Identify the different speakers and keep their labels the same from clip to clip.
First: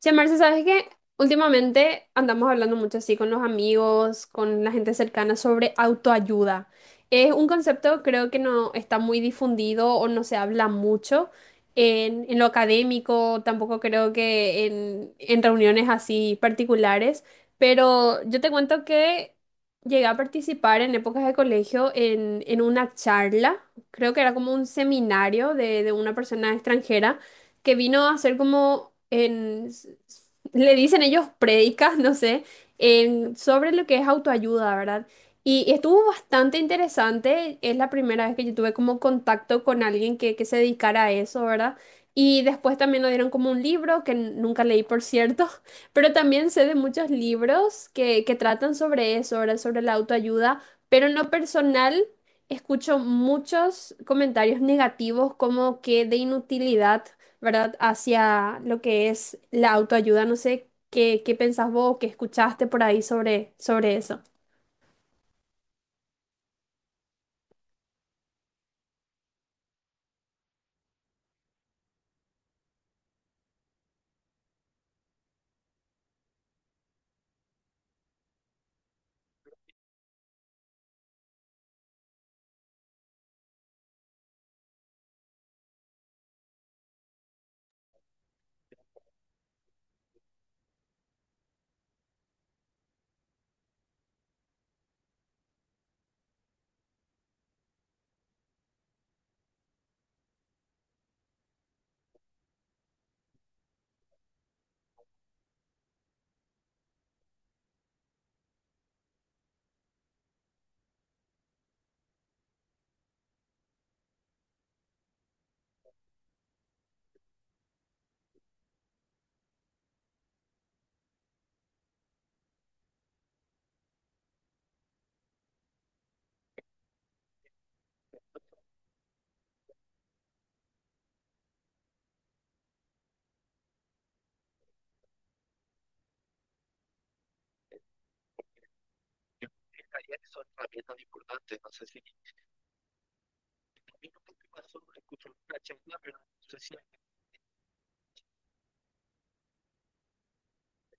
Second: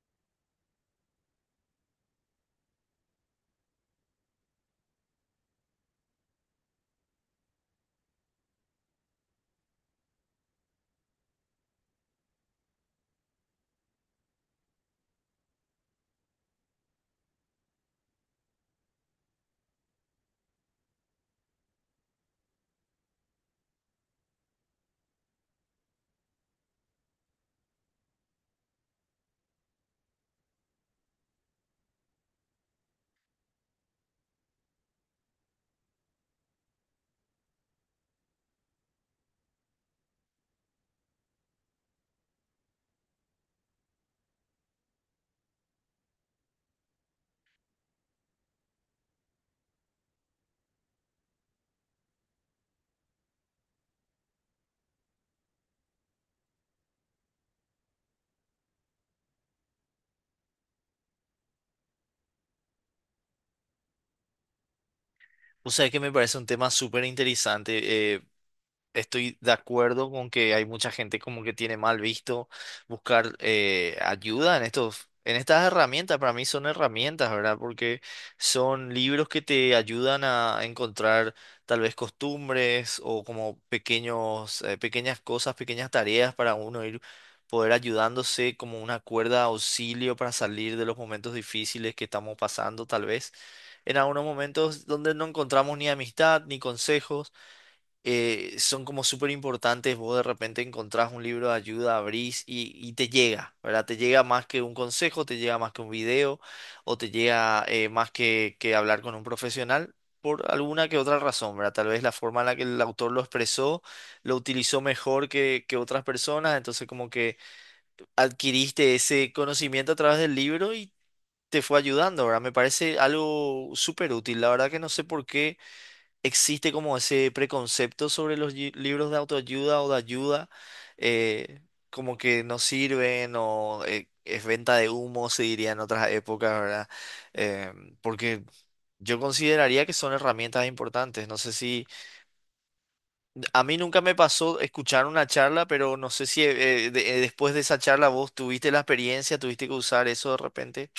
Speaker 1: Che, Marce, ¿sabes qué? Últimamente andamos hablando mucho así con los amigos, con la gente cercana sobre autoayuda. Es un concepto creo que no está muy difundido o no se habla mucho en lo académico, tampoco creo que en reuniones así particulares, pero yo te cuento que llegué a participar en épocas de colegio en una charla, creo que era como un seminario de una persona extranjera que vino a hacer como le dicen ellos prédicas, no sé, sobre lo que es autoayuda, ¿verdad? Y estuvo bastante interesante, es la primera vez que yo tuve como contacto con alguien que se dedicara a eso, ¿verdad? Y después también nos dieron como un libro que nunca leí, por cierto, pero también sé de muchos libros que tratan sobre eso, ¿verdad? Sobre la autoayuda, pero en lo personal escucho muchos comentarios negativos como que de inutilidad. ¿Verdad? Hacia lo que es la autoayuda. No sé qué pensás vos, qué escuchaste por ahí sobre eso.
Speaker 2: O sea, que me parece un tema súper interesante. Estoy de acuerdo con que hay mucha gente como que tiene mal visto buscar ayuda en estos, en estas herramientas. Para mí son herramientas, ¿verdad? Porque son libros que te ayudan a encontrar tal vez costumbres o como pequeños, pequeñas cosas, pequeñas tareas para uno ir poder ayudándose como una cuerda de auxilio para salir de los momentos difíciles que estamos pasando, tal vez en algunos momentos donde no encontramos ni amistad ni consejos. Son como súper importantes. Vos de repente encontrás un libro de ayuda, abrís y, te llega, ¿verdad? Te llega más que un consejo, te llega más que un video o te llega más que hablar con un profesional por alguna que otra razón, ¿verdad? Tal vez la forma en la que el autor lo expresó, lo utilizó mejor que otras personas, entonces como que adquiriste ese conocimiento a través del libro y te fue ayudando, ¿verdad? Me parece algo súper útil. La verdad que no sé por qué existe como ese preconcepto sobre los libros de autoayuda o de ayuda, eh, como que no sirven o es venta de humo, se diría en otras épocas, ¿verdad? Eh, Porque yo consideraría que son herramientas importantes. No sé si... A mí nunca me pasó escuchar una charla, pero no sé si después de esa charla vos tuviste la experiencia, tuviste que usar eso de repente.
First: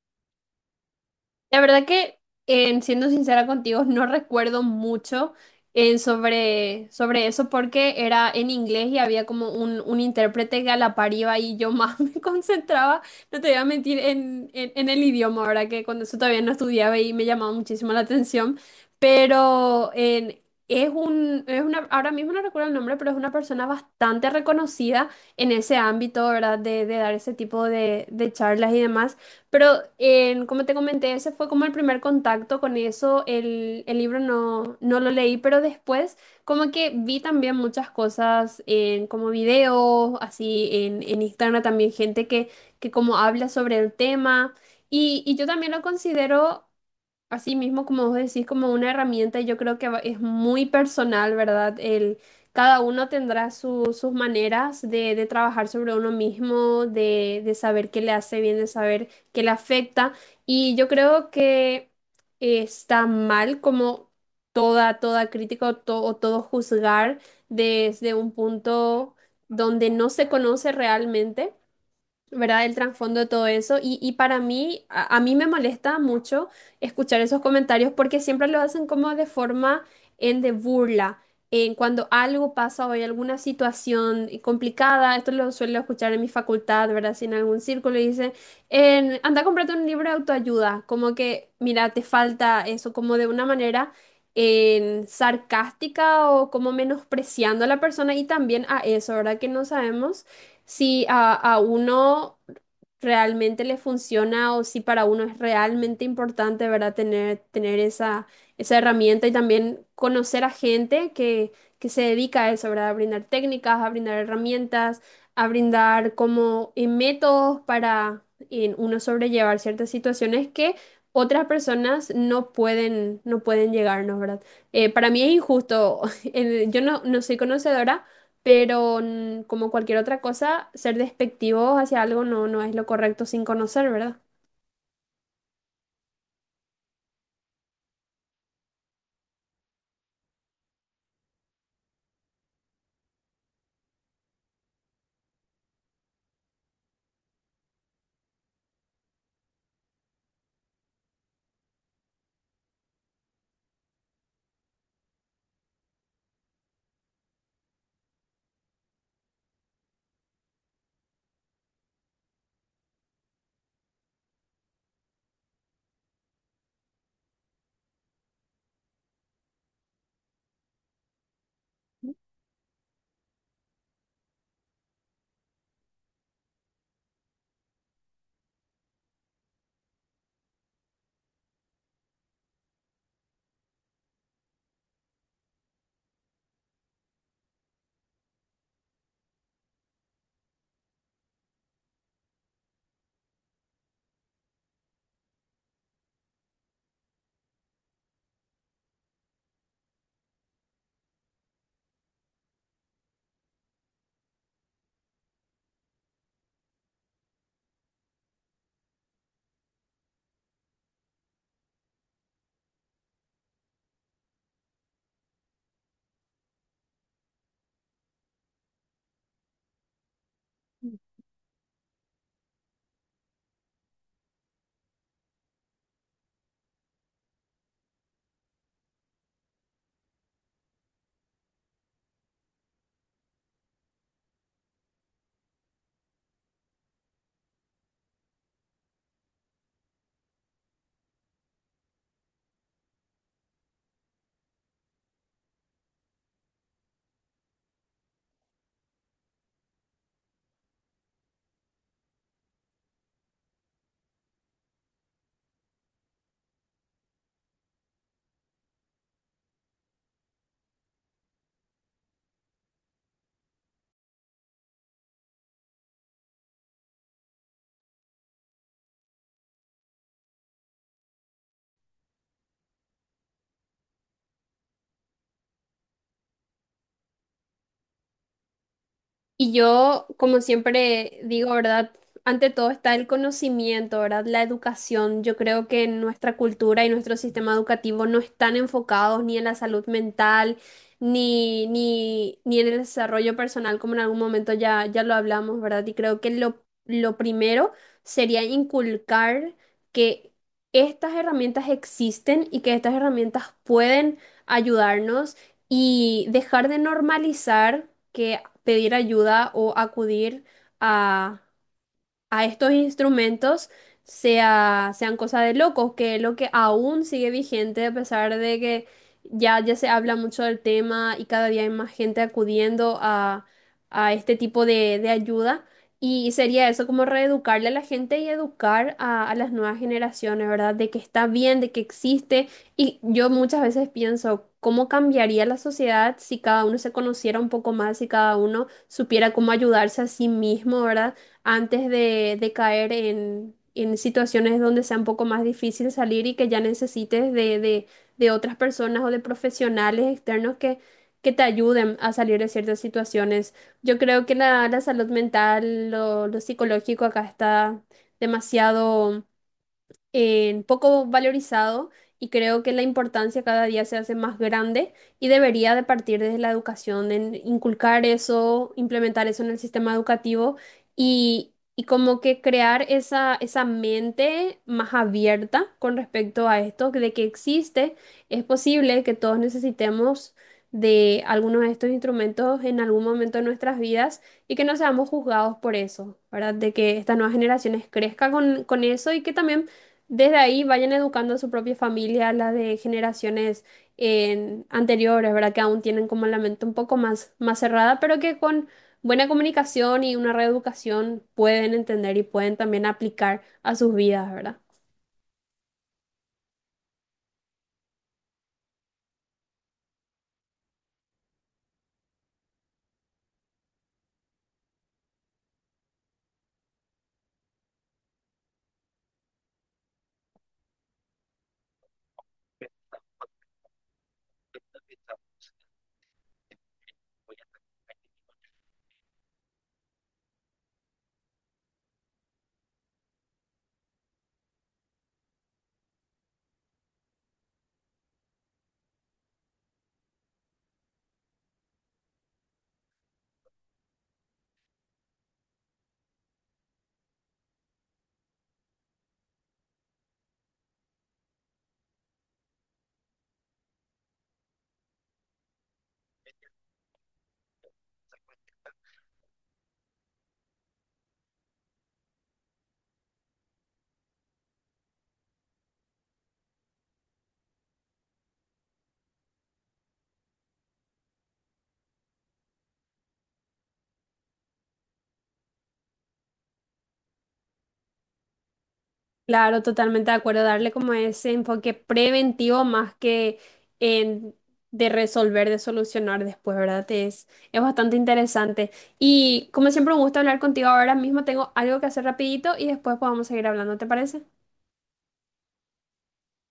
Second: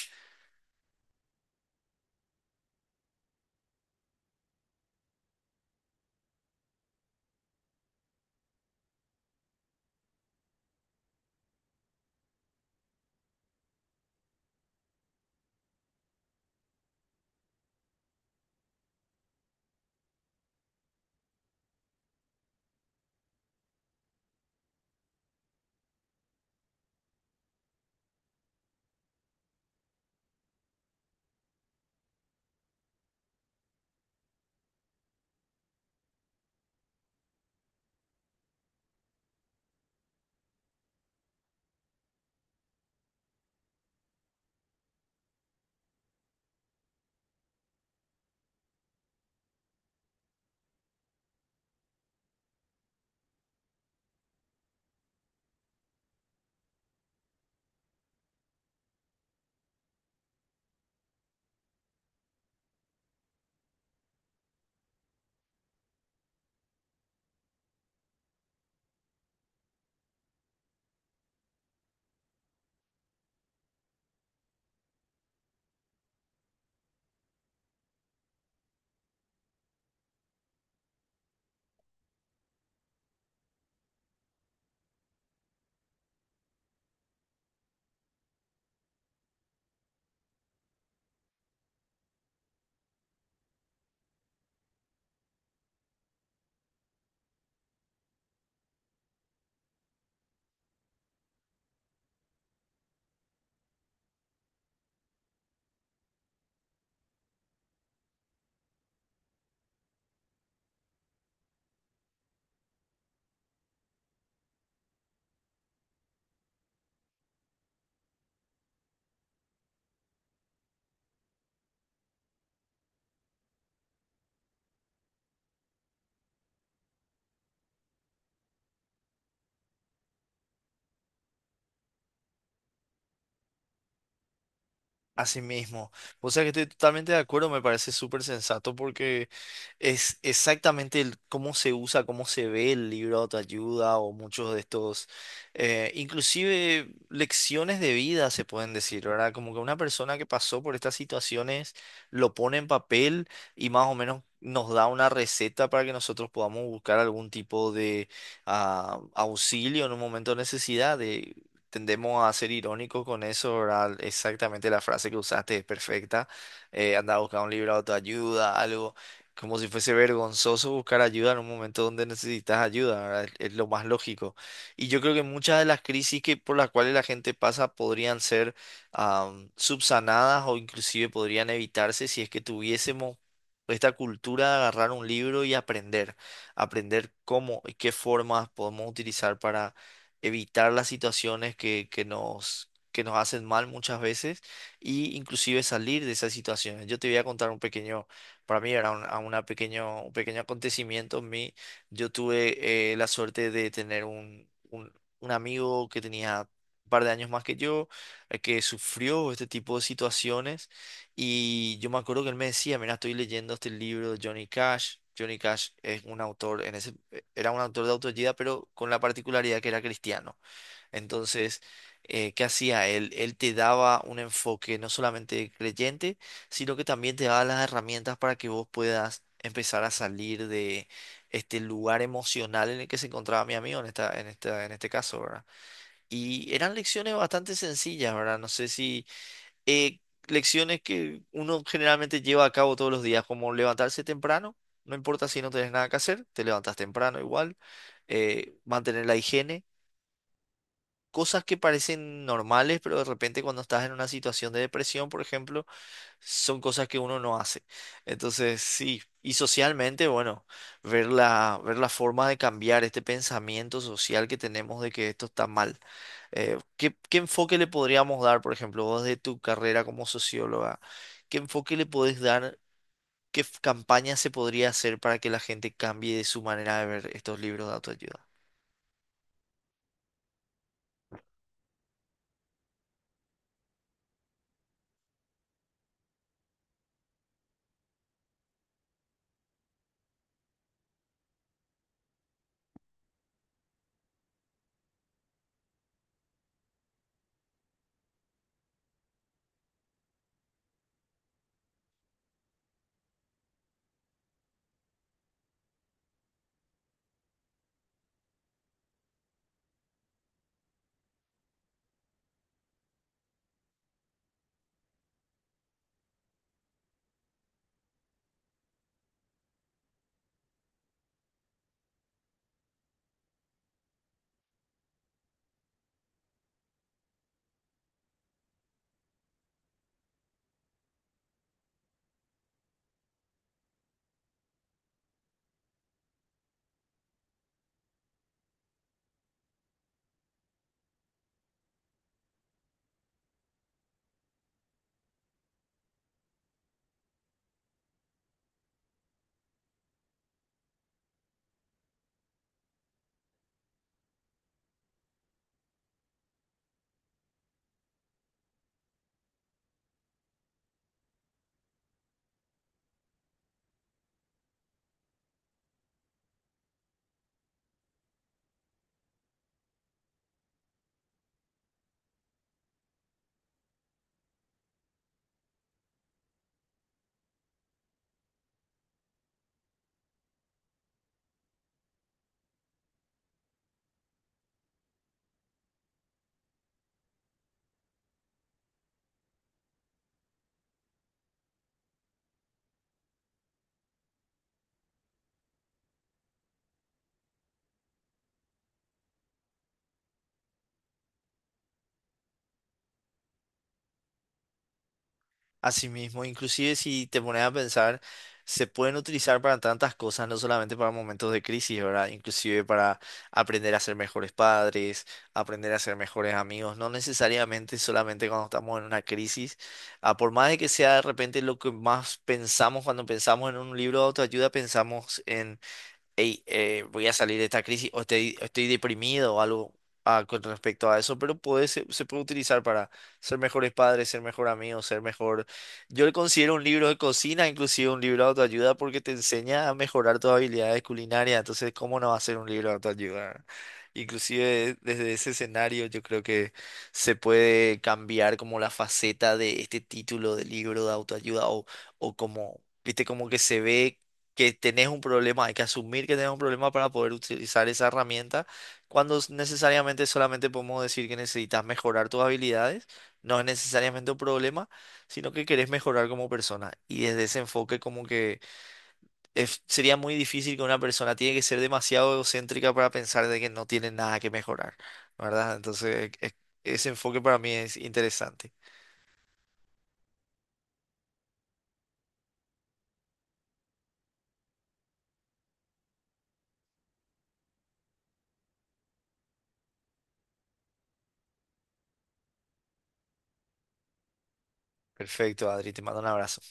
Speaker 1: La verdad que, en siendo sincera contigo, no recuerdo mucho en sobre eso porque era en inglés y había como un intérprete que a la par iba y yo más me concentraba, no te voy a mentir, en el idioma, ahora que cuando eso todavía no estudiaba y me llamaba muchísimo la atención, pero es una, ahora mismo no recuerdo el nombre, pero es una persona bastante reconocida en ese ámbito, ¿verdad? De dar ese tipo de charlas y demás. Pero como te comenté, ese fue como el primer contacto con eso. El libro no lo leí, pero después como que vi también muchas cosas en como videos, así en Instagram también gente que como habla sobre el tema. Y yo también lo considero así mismo, como vos decís, como una herramienta. Yo creo que es muy personal, ¿verdad? Cada uno tendrá sus maneras de trabajar sobre uno mismo, de saber qué le hace bien, de saber qué le afecta. Y yo creo que está mal como toda crítica o, o todo juzgar desde un punto donde no se conoce realmente. ¿Verdad? El trasfondo de todo eso. Y para mí, a mí me molesta mucho escuchar esos comentarios porque siempre lo hacen como de forma en de burla. En Cuando algo pasa o hay alguna situación complicada, esto lo suelo escuchar en mi facultad, ¿verdad? Si en algún círculo y dicen, anda a comprarte un libro de autoayuda, como que, mira, te falta eso, como de una manera en sarcástica o como menospreciando a la persona y también a eso, ¿verdad? Que no sabemos si a uno realmente le funciona o si para uno es realmente importante, ¿verdad? Tener esa, herramienta y también conocer a gente que se dedica a eso, ¿verdad? A brindar técnicas, a brindar herramientas, a brindar como métodos para uno sobrellevar ciertas situaciones que... Otras personas no pueden llegarnos, ¿verdad? Para mí es injusto. Yo no soy conocedora, pero como cualquier otra cosa, ser despectivos hacia algo no es lo correcto sin conocer, ¿verdad?
Speaker 2: Así mismo. O sea que estoy totalmente de acuerdo, me parece súper sensato porque... Es exactamente cómo se usa, cómo se ve el libro de autoayuda o muchos de estos, inclusive lecciones de vida se pueden decir, ¿verdad? Como que una persona que pasó por estas situaciones lo pone en papel y más o menos nos da una receta para que nosotros podamos buscar algún tipo de auxilio en un momento de necesidad. De, tendemos a ser irónicos con eso, ¿verdad? Exactamente la frase que usaste es perfecta. Anda a buscar un libro de autoayuda, algo como si fuese vergonzoso buscar ayuda en un momento donde necesitas ayuda, ¿verdad? Es lo más lógico. Y yo creo que muchas de las crisis que por las cuales la gente pasa podrían ser subsanadas o inclusive podrían evitarse si es que tuviésemos esta cultura de agarrar un libro y aprender, aprender cómo y qué formas podemos utilizar para evitar las situaciones que nos hacen mal muchas veces y inclusive salir de esas situaciones. Yo te voy a contar un pequeño, para mí era un pequeño acontecimiento en mí. Yo tuve la suerte de tener un amigo que tenía un par de años más que yo, que sufrió este tipo de situaciones y yo me acuerdo que él me decía, mira, estoy leyendo este libro de Johnny Cash. Johnny Cash es un autor, era un autor de autoayuda, pero con la particularidad que era cristiano. Entonces, ¿qué hacía él? Él te daba un enfoque no solamente creyente, sino que también te daba las herramientas para que vos puedas empezar a salir de este lugar emocional en el que se encontraba mi amigo en en este caso, ¿verdad? Y eran lecciones bastante sencillas, ¿verdad? No sé si eh, lecciones que uno generalmente lleva a cabo todos los días, como levantarse temprano, no importa si no tenés nada que hacer, te levantas temprano igual, mantener la higiene, cosas que parecen normales, pero de repente cuando estás en una situación de depresión, por ejemplo, son cosas que uno no hace. Entonces, sí, y socialmente, bueno, ver ver la forma de cambiar este pensamiento social que tenemos de que esto está mal. Qué enfoque le podríamos dar, por ejemplo, vos de tu carrera como socióloga? ¿Qué enfoque le podés dar? ¿Qué campaña se podría hacer para que la gente cambie de su manera de ver estos libros de autoayuda?
Speaker 1: Y yo, como siempre digo, ¿verdad? Ante todo está el conocimiento, ¿verdad? La educación. Yo creo que nuestra cultura y nuestro sistema educativo no están enfocados ni en la salud mental, ni en el desarrollo personal, como en algún momento ya lo hablamos, ¿verdad? Y creo que lo primero sería inculcar que estas herramientas existen y que estas herramientas pueden ayudarnos y dejar de normalizar que pedir ayuda o acudir a a estos instrumentos sean cosas de locos, que es lo que aún sigue vigente a pesar de que ya se habla mucho del tema y cada día hay más gente acudiendo a este tipo de ayuda. Y sería eso como reeducarle a la gente y educar a las nuevas generaciones, ¿verdad? De que está bien, de que existe. Y yo muchas veces pienso, ¿cómo cambiaría la sociedad si cada uno se conociera un poco más, si cada uno supiera cómo ayudarse a sí mismo? ¿Verdad? Antes de caer en situaciones donde sea un poco más difícil salir y que ya necesites de otras personas o de profesionales externos que te ayuden a salir de ciertas situaciones. Yo creo que la salud mental, lo psicológico acá está demasiado en poco valorizado y creo que la importancia cada día se hace más grande y debería de partir desde la educación, en inculcar eso, implementar eso en el sistema educativo y como que crear esa, mente más abierta con respecto a esto, de que existe, es posible que todos necesitemos de algunos de estos instrumentos en algún momento de nuestras vidas y que no seamos juzgados por eso, ¿verdad? De que estas nuevas generaciones crezcan con eso y que también desde ahí vayan educando a su propia familia, la de generaciones anteriores, ¿verdad? Que aún tienen como la mente un poco más cerrada, pero que con buena comunicación y una reeducación pueden entender y pueden también aplicar a sus vidas, ¿verdad?
Speaker 2: Así mismo, inclusive si te pones a pensar, se pueden utilizar para tantas cosas, no solamente para momentos de crisis, ¿verdad? Inclusive para aprender a ser mejores padres, aprender a ser mejores amigos, no necesariamente solamente cuando estamos en una crisis. Ah, por más de que sea de repente lo que más pensamos cuando pensamos en un libro de autoayuda, pensamos, hey, voy a salir de esta crisis o estoy, estoy deprimido o algo con respecto a eso, pero puede, se puede utilizar para ser mejores padres, ser mejor amigos, ser mejor... Yo le considero un libro de cocina, inclusive un libro de autoayuda, porque te enseña a mejorar tus habilidades culinarias, entonces, ¿cómo no va a ser un libro de autoayuda? Inclusive desde ese escenario yo creo que se puede cambiar como la faceta de este título de libro de autoayuda o como, viste, como que se ve que tenés un problema, hay que asumir que tenés un problema para poder utilizar esa herramienta, cuando necesariamente solamente podemos decir que necesitas mejorar tus habilidades, no es necesariamente un problema, sino que querés mejorar como persona. Y desde ese enfoque como que sería muy difícil, que una persona tiene que ser demasiado egocéntrica para pensar de que no tiene nada que mejorar, ¿verdad? Entonces, ese enfoque para mí es interesante.
Speaker 1: Claro, totalmente de acuerdo, darle como ese enfoque preventivo más que en- de resolver, de solucionar después, ¿verdad? Es bastante interesante. Y como siempre, un gusto hablar contigo. Ahora mismo tengo algo que hacer rapidito y después podemos seguir hablando, ¿te parece?
Speaker 2: Perfecto, Adri, te mando un abrazo.